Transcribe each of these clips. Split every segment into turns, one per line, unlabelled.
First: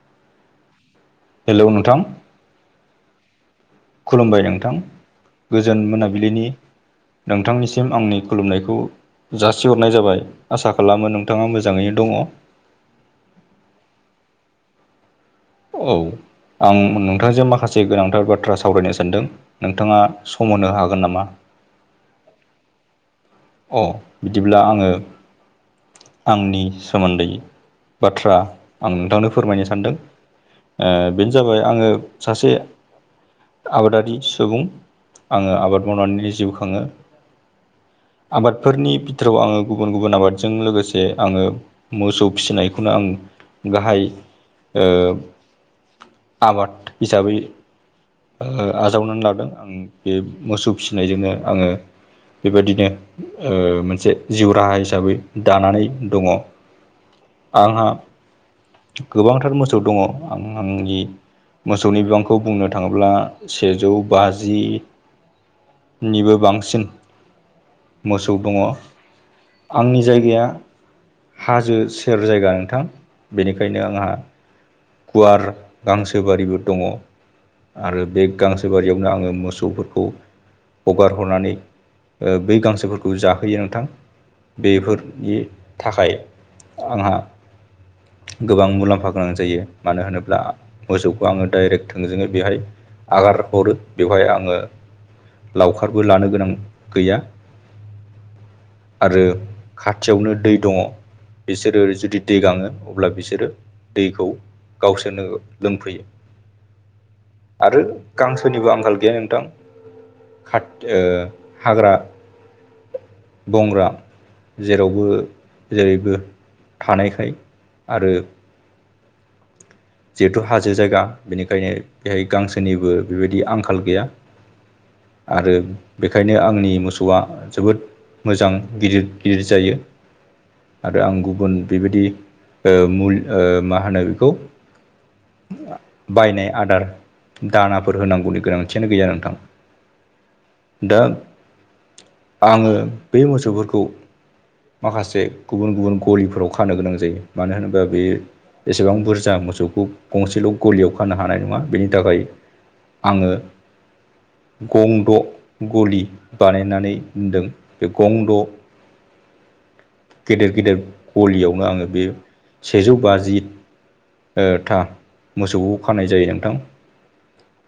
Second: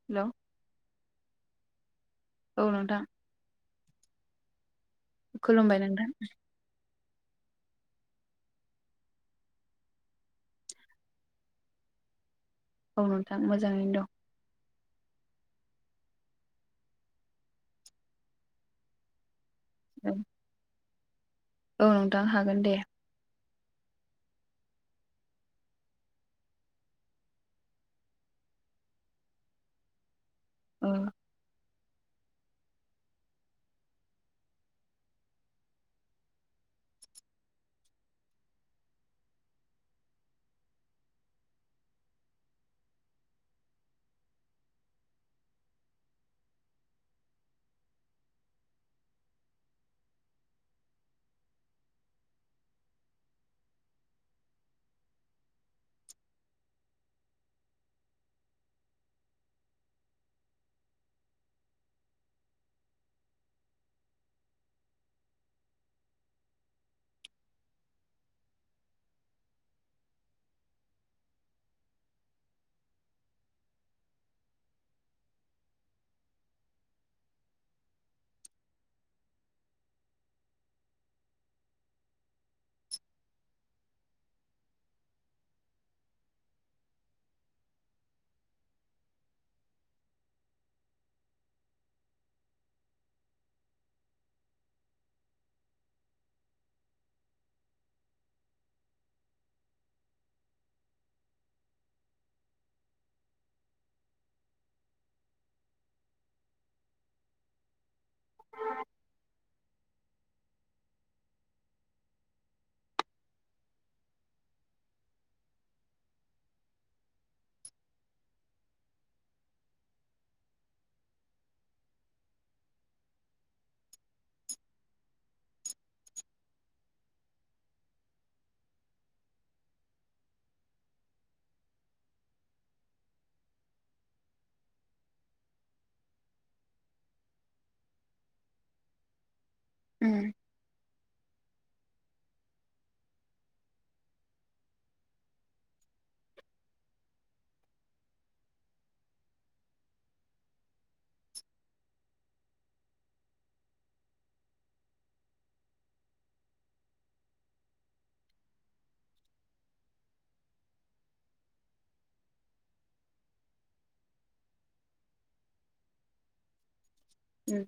Hello
hello नोंथां।
औ नोंथां।
खुलुमबाय नोंथां
खुलुमबाय
गोजोन
नोंथां
मोनाबिलिनि नोंथांनिसिम आंनि खुलुमनायखौ जासिहरनाय जाबाय आसा खालामो नोंथाङा मोजाङैनो दङ।
औ नोंथां मोजाङैनो दं।
औ आं नोंथांजों माखासे गोनांथार बाथ्रा सावरायनो सानदों नोंथाङा
दं
स सम होनो हागोन नामा?
औ नोंथां हागोन दे।
अ बिदिब्ला आङो आंनि सोमोन्दै बाथ्रा आं नोंथांनो फोरमायनो सानदों।
औ
ओ बेनो जाबाय आङो सासे आबादारि सुबुं आङो आबाद मावनानै जिउ खाङो। आबादफोरनि बिथोराव आङो गुबुन गुबुन आबादजों लोगोसे आङो मोसौ फिसिनायखौनो आं गाहाय ओ आबाद हिसाबै ओ आजावनानै लादों आं बे मोसौ फिसिनायजोंनो आङो बेबायदिनो ओ मोनसे जिउ राहा हिसाबै दानानै दङ। आंहा गोबांथार मोसौ दङ आं आंनि मोसौनि बिबांखौ बुंनो थाङोब्ला सेजौ बाजि निबो बांसिन मोसौ दङ आंनि जायगाया हाजो सेर जायगा नोंथां बेनिखायनो आंहा गुवार गांसो बारिबो दङ। आरो बे गांसो बारियावनो आङो मोसौफोरखौ हगार हरनानै ओ बै गांसोफोरखौ जाहोयो नोंथां। बेफोरनि थाखाय आंहा गोबां मुलाम्फा गोनां जायो। मानो होनोब्ला मोसौखौ आङो डाइरेक्ट थोंजोङै बेहाय आगार हरो बेवहाय आङो लावखारबो लानो गोनां गैया। आरो खाथियावनो दै दङ। बिसोरो जुदि दै गाङो अब्ला बिसोरो दैखौ गावसोरनो लोंफैयो। आरो गांसोनिबो आंखाल गैया नोंथां। खा-ओ हाग्रा बंग्रा जेरावबो जेरैबो थानायखाय आरो जिहेथु हाजो जायगा बेनिखायनो बेहाय गांसोनिबो बेबायदि आंखाल गैया। आरो बेखायनो आंनि मोसौआ जोबोद मोजां गिदिर गिदिर जायो। आरो आं गुबुन बेबायदि ओ मुल ओ मा होनो बेखौ बायनाय आदार दानाफोर होनांगौनि गोनांथियानो गैया नोंथां
उम
दा आङो बे मोसौफोरखौ माखासे गुबुन-गुबुन गलिफोराव खानो गोनां जायो। मानो होनोबा बे एसेबां बुरजा मोसौ गंसेल' गलियाव खानो हानाय नङा बेनि थाखाय आङो गंद' गलि बानायनानै दोनदों बे गंद' गेदेर-गेदेर गलियावनो आङो बे सेजौ बाजि था मोसौखौ खानाय जायो नोंथां।
उम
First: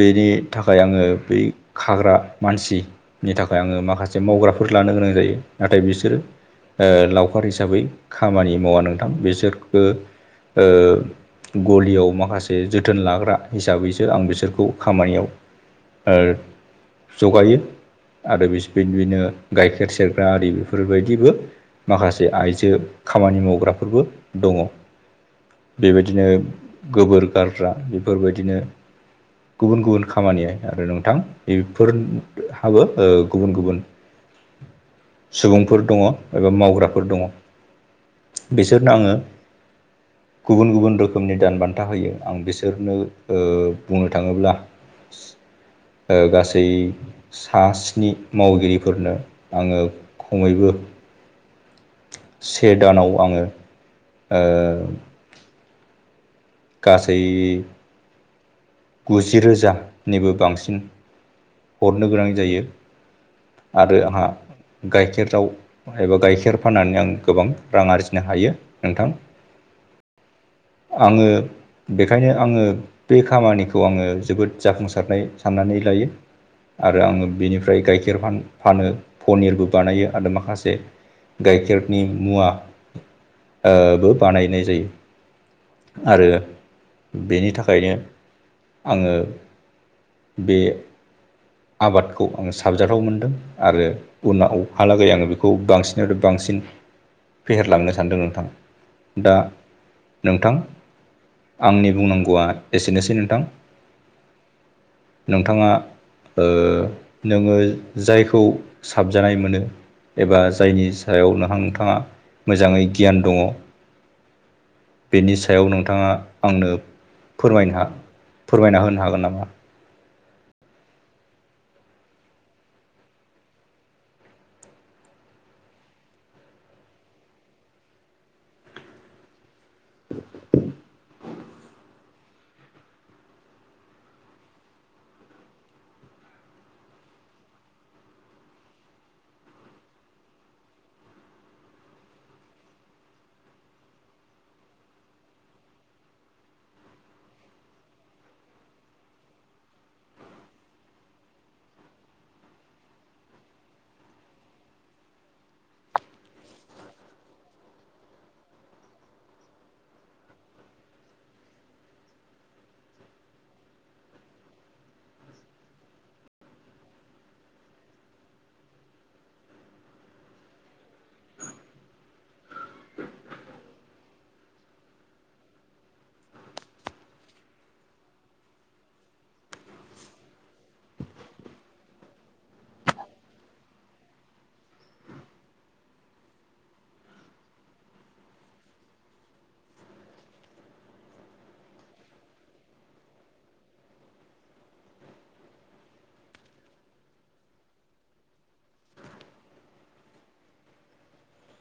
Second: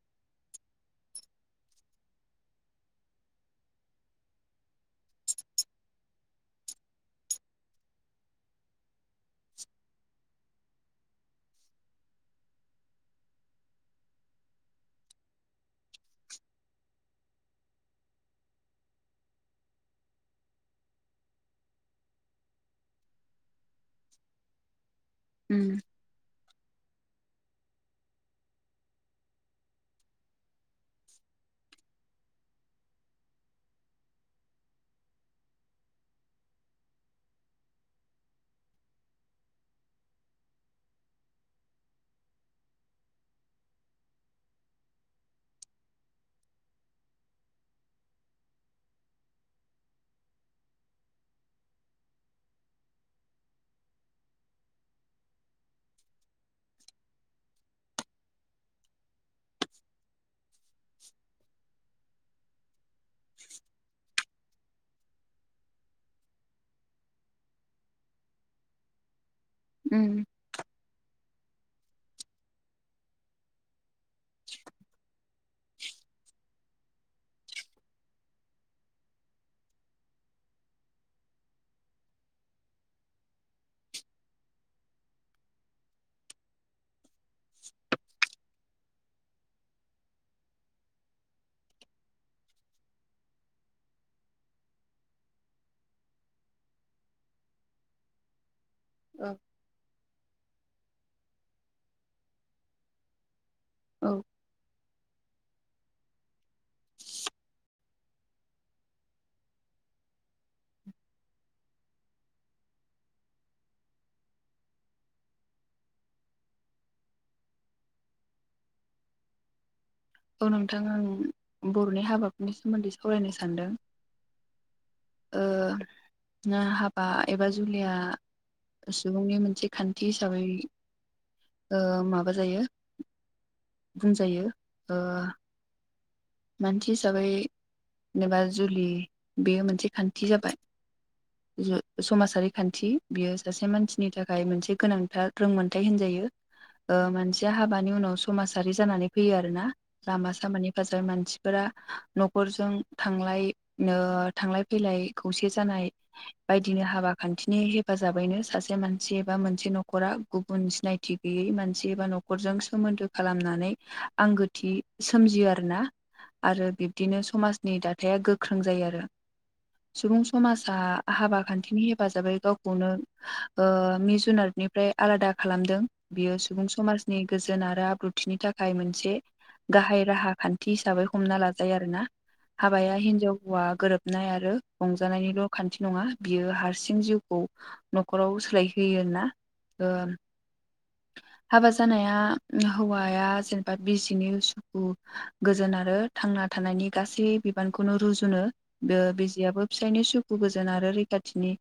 बेनि थाखाय आङो बै खाग्रा मानसि नि थाखाय आङो माखासे मावग्राफोर लानो गोनां जायो। नाथाय बिसोरो ओ लावखार हिसाबै खामानि मावा नोंथां बिसोरबो ओ गलियाव माखासे जोथोन लाग्रा हिसाबैसो आं बिसोरखौ खामानियाव जगायो आरो बिदिनो गाइखेर सेरग्रा आरि बेफोरबायदिबो माखासे आइजो खामानि मावग्राफोरबो दङ।
उम
बेबायदिनो गोबोर गारग्रा बेफोरबायदिनो गुबुन-गुबुन खामानिय आरो नोंथां बेफोरहाबो गुबुन- गुबुन [inaudible] सुबुंफोर दङ एबा मावग्राफोर दङ बिसोरनो आङो गुबुन-गुबुन रोखोमनि दान बान्था होयो आं बिसोरनो बुंनो थाङोब्ला गासै सा स्नि मावगिरिफोरनो आङो खमैबो से दानाव आङो ओ गासै गुजि रोजानिबो बांसिन
[inaudible]
हरनो गोनां जायो आरो आंहा गाइखेराव एबा गाइखेर फाननानै आं गोबां रां आरजिनो हायो नोंथां।
उम
आङो बेखायनो आङो बे खामानिखौ आङो जोबोद जाफुंसारनाय साननानै लायो। आरो आङो बेनिफ्राय गाइखेर फानो पनिरबो बानायो आरो माखासे गाइखेरनि मुवा बो बानायनाय जायो। आरो बेनि थाखायनो आङो बे आबादखौ आङो साबजाथाव मोनदों आरो उनहालागै आङो बेखौ बांसिन बांसिन फेहेरलांनो सानदों नोंथाङा! दा
औ
नोंथां आंनि बुंनांगौआ एसेनोसै नोंथां।
औ
नोंथाङा ओ नोङो जायखौ साबजानाय मोनो एबा जायनि सायाव नोंथाङा मोजाङै गियान दङ बेनि सायाव नोंथाङा आंनो फोरायनो फोरमायना होनो हागोन नामा?
औ नोंथां आं बर'नि हाबाफोरनि सोमोन्दै सावरायनो सानदों हाबा एबा जुलिया सुबुंनि मोनसे खान्थि हिसाबै माबा जायो। बुंजायो ओ मानसि हिसाबै जेनेबा जुलि बेयो मोनसे खान्थि जाबाय।
[inaudible]
जो समाजारि खान्थि बियो सासे मानसिनि थाखाय मोनसे गोनांथार रोंमोनथायाइ होनजायो। ओ मानसिया हाबानि उनाव समाजारि जानानै फैयो आरो ना। लामा सामानि फासे मान सिफोरा न'खरजों थांलाय नो थांलाय फैलाय खौसे जानाय बायदिनि हाबा खान्थिनि हेफाजाबैनो सासे मानसि एबा मोनसे न'खरा गुबुन सिनायथि गैयै मानसि एबा न'खरजों सोमोन्दो खालामनानै आंगोथि सोमजियो आरो ना। आरो बिब्दिनो समाजनि दाथाया गोख्रों जायो आरो। सुबुं समाजा हाबा खान्थिनि हेफाजाबै गावखौनो। ओ मि जुनारनिफ्राय आलादा खालामदों। बियो सुबुं समाजनि गोजोन आरो आब्रुथिनि थाखाय मोनसे गाहाय राहा खान थि हिसाबै हमना लाजायो आरो ना। हाबाया हिनजाव हौवा गोरोबनाय आरो रंजानायनिल' खान्थि नङा बियो हारसिं जिउखौ न'खराव सोलायहोयो होनना ओ हाबा जानाया हौवाया जेनेबा बिजिनि उसुखु गोजोन आरो थांना थानायनि गासै बिबानखौनो रुजुनो। ओ बिजियाबबो फिसायनि सुखु गोजोन आरो रैखाथिनि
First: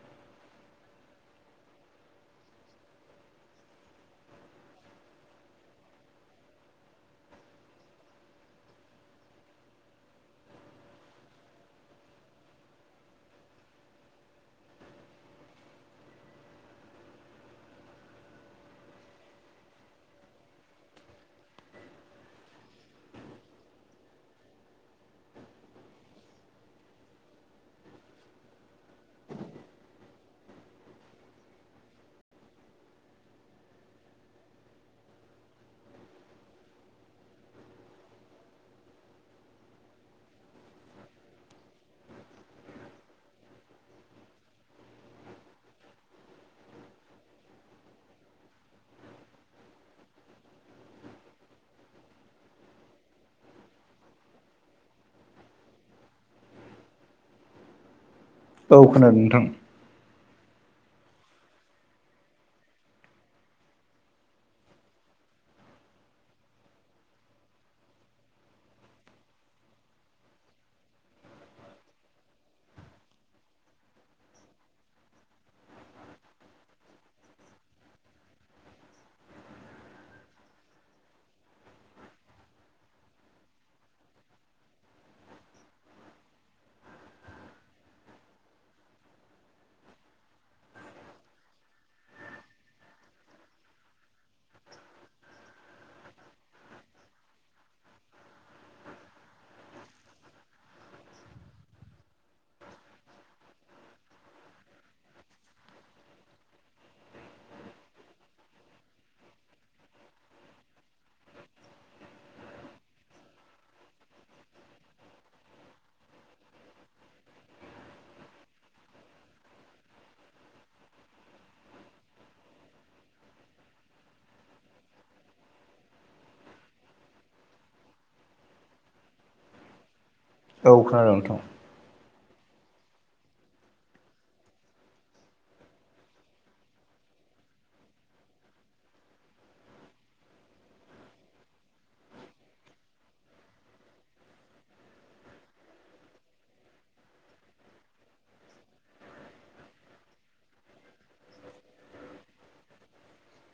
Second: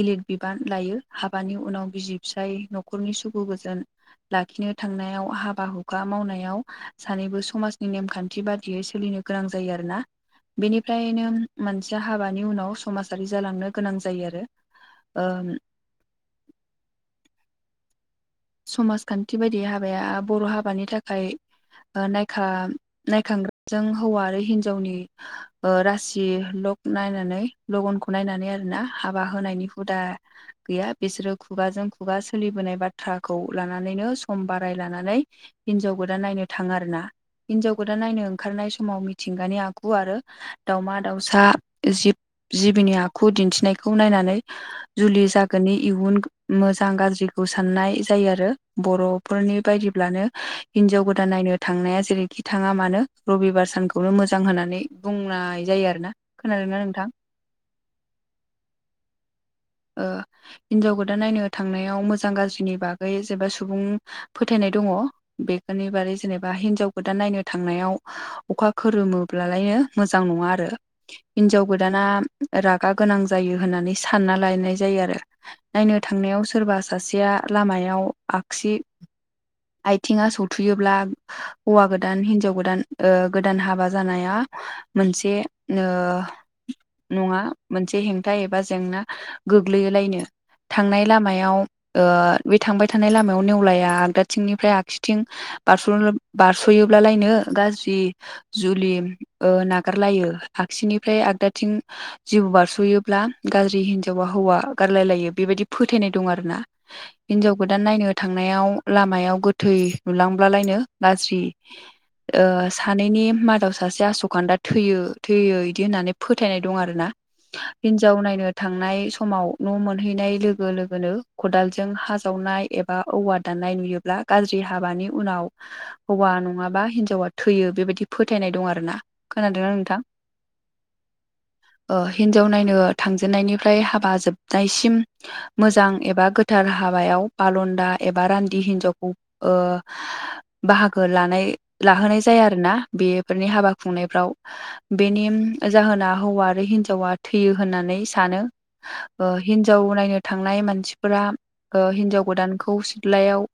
गिलिर बिबान लायो हाबानि उनाव बिसि फिसाय न'खरनि सुखु गोजोन लाखिनो थांनायाव हाबा हुखा मावनायाव सानैबो समाजनि नेम खान्थि बादियै सोलिनो गोनां जायो आरोना। बेनिफ्रायनो मोनसिया हाबानि उनाव समाजारि जालांनो गोनां जायो आरो। ओम समाजखान्थि बायदि हाबाया बर' हाबानि थाखाय नायखा नायखांग्राजों हौवा आरो हिन्जावनि ओ रासि लक नायनानै लगनखौ नायनानै आर ना हाबा होनायनि हुदा गैया बिसोरो खुगाजों खुगा सोलिबोनाय बा थ्राखौ लानानैनो सम बाराय लानानै हिनजाव गोदान नायनो थाङो आरो ना। हिनजाव गोदान नायनो ओंखारनाय समाव मिथिंगानि आखु आरो दाउमा दाउसा जिब जिबिनि आखु दिन्थिनायखौ नायनानै जुलि जागोननि इयुन मोजां गाज्रिखौ साननाय जायो आरो बर'फोरनि बायदिब्लानो हिनजाव गोदान नायनो थांनाया जेरै खिथाङा मानो रबिबार सानखौनो मोजां होननानै बुंनाय जायो आरोना। खोनादोंना नोंथां?
औ खोनादों नोंथां।
हिनजाव गोदान नायनो थांनायाव मोजां गाज्रिनि बागै जेबा सुबुं फोथायनाय दङ। बेफोरनि बारै जेनेबा हिनजाव गोदान नायनो थांनायाव अखा खोरोमोबलायनो मोजां नङा आरो हिनजाव गोदाना रागा गोनां जायो होननानै सानना ला नाय जायो आरो। नायनो थांनायाव सोरबा सासेया लामायाव आगसि
[inaudible]
आथिंङा सौथुयोब्ला हौवा गोदान हिन्जाव गोदान ओ गोदान हाबा जानाया मोनसे ओ नङा मोनसे हेंथा एबा जेंना गोग्लैयोलायनो। थांनाय लामायाव ओ बे थांबाय थानाय लामायाव नेवलाया आगदाथिंनिफ्राय आगसिथिं बारस' बारस'योब्लालायनो गाज्रि जुलि ओ नागारलायो। आगसिनिफ्राय आगदाथिं जिबौ बारस'योब्ला गाज्रि हिनजावा हौवा गारलाय लायो बेबायदि फोथायनाय दं आरो ना। हिनजाव गोदान नायनो थांनायाव लामायाव गोथै नुलांब्लालायनो गाज्रि। ओ सानैनि मादाव सासे आस'खान्दा थैयो, थैयो बिदि होननानै फोथायनाय दं आरो ना। हिनजाव नायनो था थांनाय समाव न' मोनहैनाय लोगो लोगोनो खदालजों हा जावनाय एबा औवा दाननाय नुयो ब्ला गाज्रि हाबानि उनाव हौवा नङाबा हिनजावा थैयो बेबायदि फोथायनाय दं आरो ना खोनादोंना नोंथां?
औ खोनादों नोंथां।
ओ हिन्जाव नायनो थांजेननायनिफ्राय हाबा जोबनायसिम मोजां एबा गोथार हाबायाव बालन्दा एबा रान्दि हिन्जावखौ ओ बाहागो लानाय लाहोनाय जाया आरोना बेफोरनि हाबा खुंनायफ्राव। बेनि जाहोना हौवा आरो हिनजावा थैयो होननानै सानो। ओ हिन्जाव नायनो थांनाय मानसिफोरा ओ हिन्जाव गोदानखौ सिथ्लायाव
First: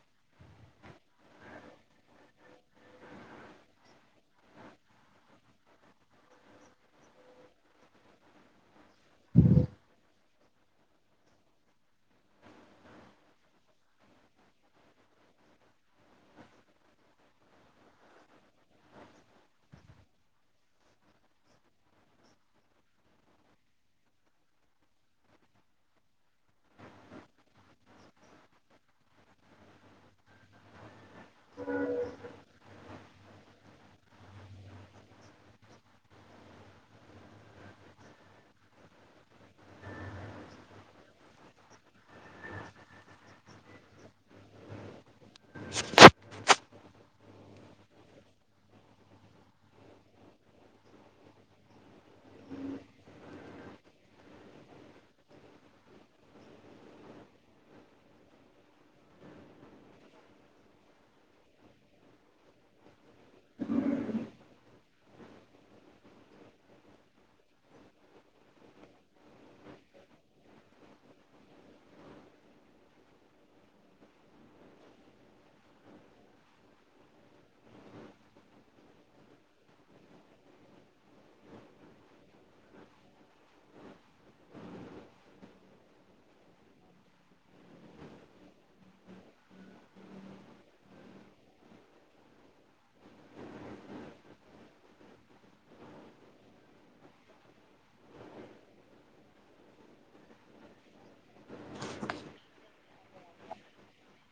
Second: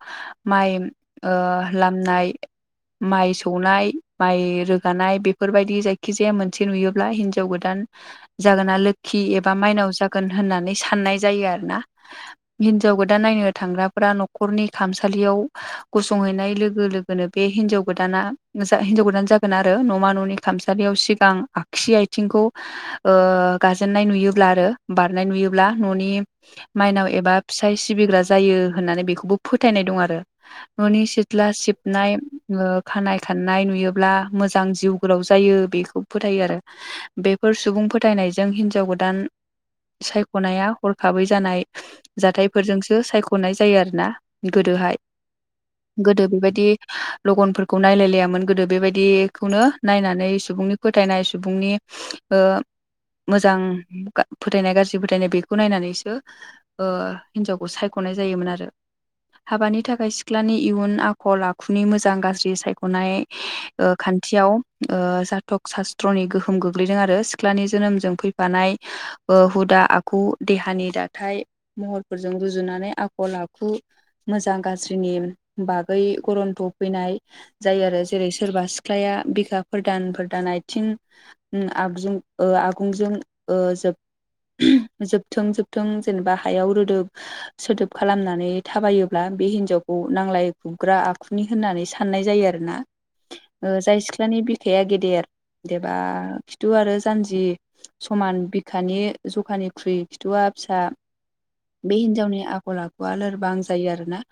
माइ ओ लामनाय माइ सौनाय माइ रोगानाय बेफोरबायदि जायखिजाया मोनसे नुयोब्ला हिन्जाव गोदान जागोना लोखि एबा माइनाव जागोन होननानै साननाय जायो आरो ना। हिनजाव गोदान नायनो थांग्राफोरा न'खरनि खामसालियाव गसंहैनाय लोगो लोगोनो बे हिनजाव गोदाना हिनजाव गोदान जागोन आरो न'मा न'नि खामसालियाव सिगां आगसि आथिंखौ ओ गाजेननाय नुयोब्ला आरो बारनाय नुयोब्ला न'नि माइनाव एबा फिसाय सिबिग्रा जायो होननानै बेखौबो फोथायनाय दं आरो। न'नि सिथ्ला सिबनाय ओ खानाय खाननाय नुयोब्ला मोजां जिउ गोलाव जायो बेख खौ फोथायो आरो बेफोर सुबुं फोथायनायजों हिनजाव गोदान सायख'नाया हरखाबै जानाय जाथायफोरजोंसो सायख'नाय जायो आरो ना गोदोहाय। गोदो बेबायदि लगनफोरखौ नायलायलायामोन गोदो बेबायदिखौनो नायनानै सुबुंनि फोथायनाय सुबुंनि ओ मोजां फोथायनाय गाज्रि फोथायनाय बेखौ नायनानैसो ओ हिनजावखौ सायख'नाय जायोमोन आरो। हाबानि थाखाय सिख्लानि इयुन आखल आखुनि मोजां गाज्रि सायख'नाय ओ खान्थियाव ओ जाथक सास्त्रनि गोहोम गोग्लैदों आरो सिख्लानि जोनोमजों फै बानाय ओ हुदा आखु देहानि दााथाय महरफोरजों रुजुनानै आखल आखु मोजां गाज्रिनि बागै गरन्थ फैनाय जायो आरो जेरै सोरबा सिख्लाया बिखा फोरदान फोरदान आयथिं उम आगजुं ओ आगुंजों ओ जोब जोबथों जोबथों जेनेबा हायाव रोदोब सोदोब खालामनानै थाबायोब्ला बे हिनजावखौ नांलाय खुबग्रा आखुनि होननानै साननाय जायो आरोना। जाय सिख्लानि बिखाया गेदेर एबा खिथु आरो जानजि समान बिखानि जखानिख्रुइ खिथु'वा फिसा बे हिनजावनि आखल आखुआ लोरबां जायो आरोना।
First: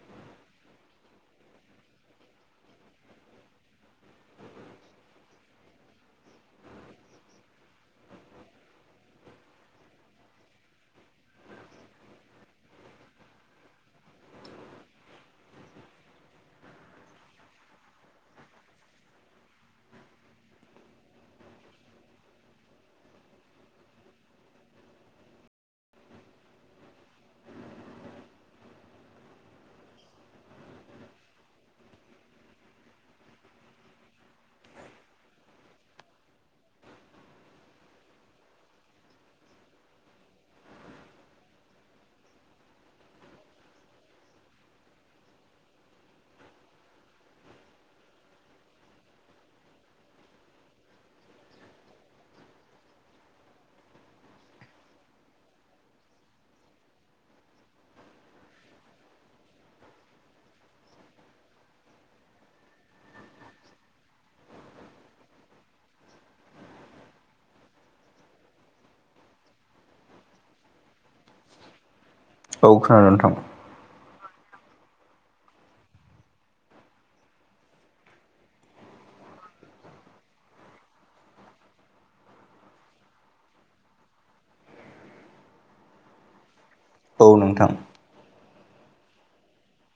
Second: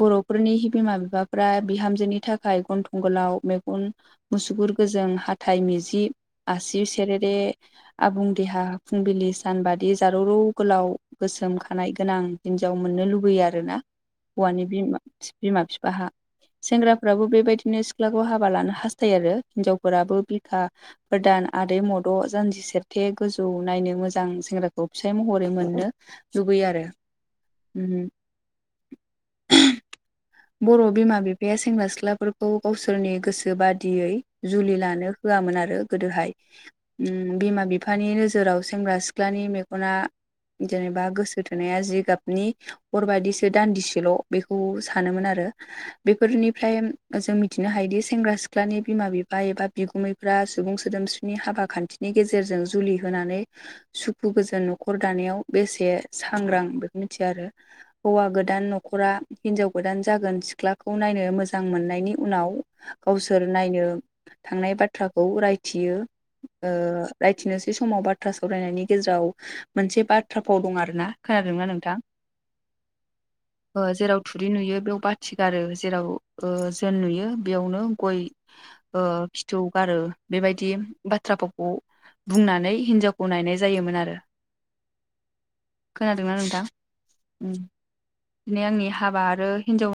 बर'फोरनि बिमा बिफाफ्रा बिहामजोनि थाखाय गन थंगालाव मेगन मुसुगुर गोजों हाथाय मिजि आसि सेरेरे आबुं देहा फुंबिलि सान बादि जारौ रौ गोलाव गोसोम खानाय गोनां हिन्जाव मोननो लुबैयो आरोना। हौवानि बिमा बिमा फिफाहा। सेंग्राफ्राबो बेबायदिनो सिख्लाखौ हाबा लानो हास्थायो आरो हिनजावफोराबो बिखा फोरदान आदै मद' जानजि सेरथे गोजौ नायनो मोजां सेंग्राखौ फिसाइ महरै मोननो लुबैयो आरो। बर' बिमा बिफाया सेंग्रा सिख्लाफोरखौ गावसोरनि गोसो बादियै जुलि लानो होआमोन आरो गोदोहाय। ओम बिमा बिफानि नोजोराव सेंग्रा सिख्लानि मेगना जेनेबा गोसो थोनाया जिगाबनि अर बादिसो दान्दिसेल' बेखौ सानोमोन आरो। बेफोरनिफ्राय जों मिथिनो हायोदि सेंग्रा सिख्लानि बिमा बिफा एबा बिगुमै फ्रा सुबुं सोदोमस्रिनि हाबा खान्थिनि गेजेरजों जुलि होनानै सुखु गोजोन न'खर दानायाव बेसे सांग्रां बेखौ मिथिया आरो। हौवा गोदान न'खरा हिनजाव गोदान जागोन सिख्लाखौ नायनो मोजां मोननायनि उनाव गावसोर नायनो थांनाय बाथ्राखौ रायथियो। ओ रायथिनोसै समाव बाथ्रा सावरायनायनि गेजेराव मोनसे बाथ्रा फाव दं आरोना। खोनादों ना नोंथां?
औ खोनादों नोंथां।
जेराव थु रि नुयो बेयाव बाथि गारो जेराव ओ जोन नुयो बेयावनो गय ओ फिथु गारो बेबायदि बाथ्राफोरखौ बुंनानै हिनजावखौ नायनाय जायोमोन आरो। खोनादोंना नोंथां?
औ
उम
नोंथां
दिनै आंनि हाबा आरो हिनजाव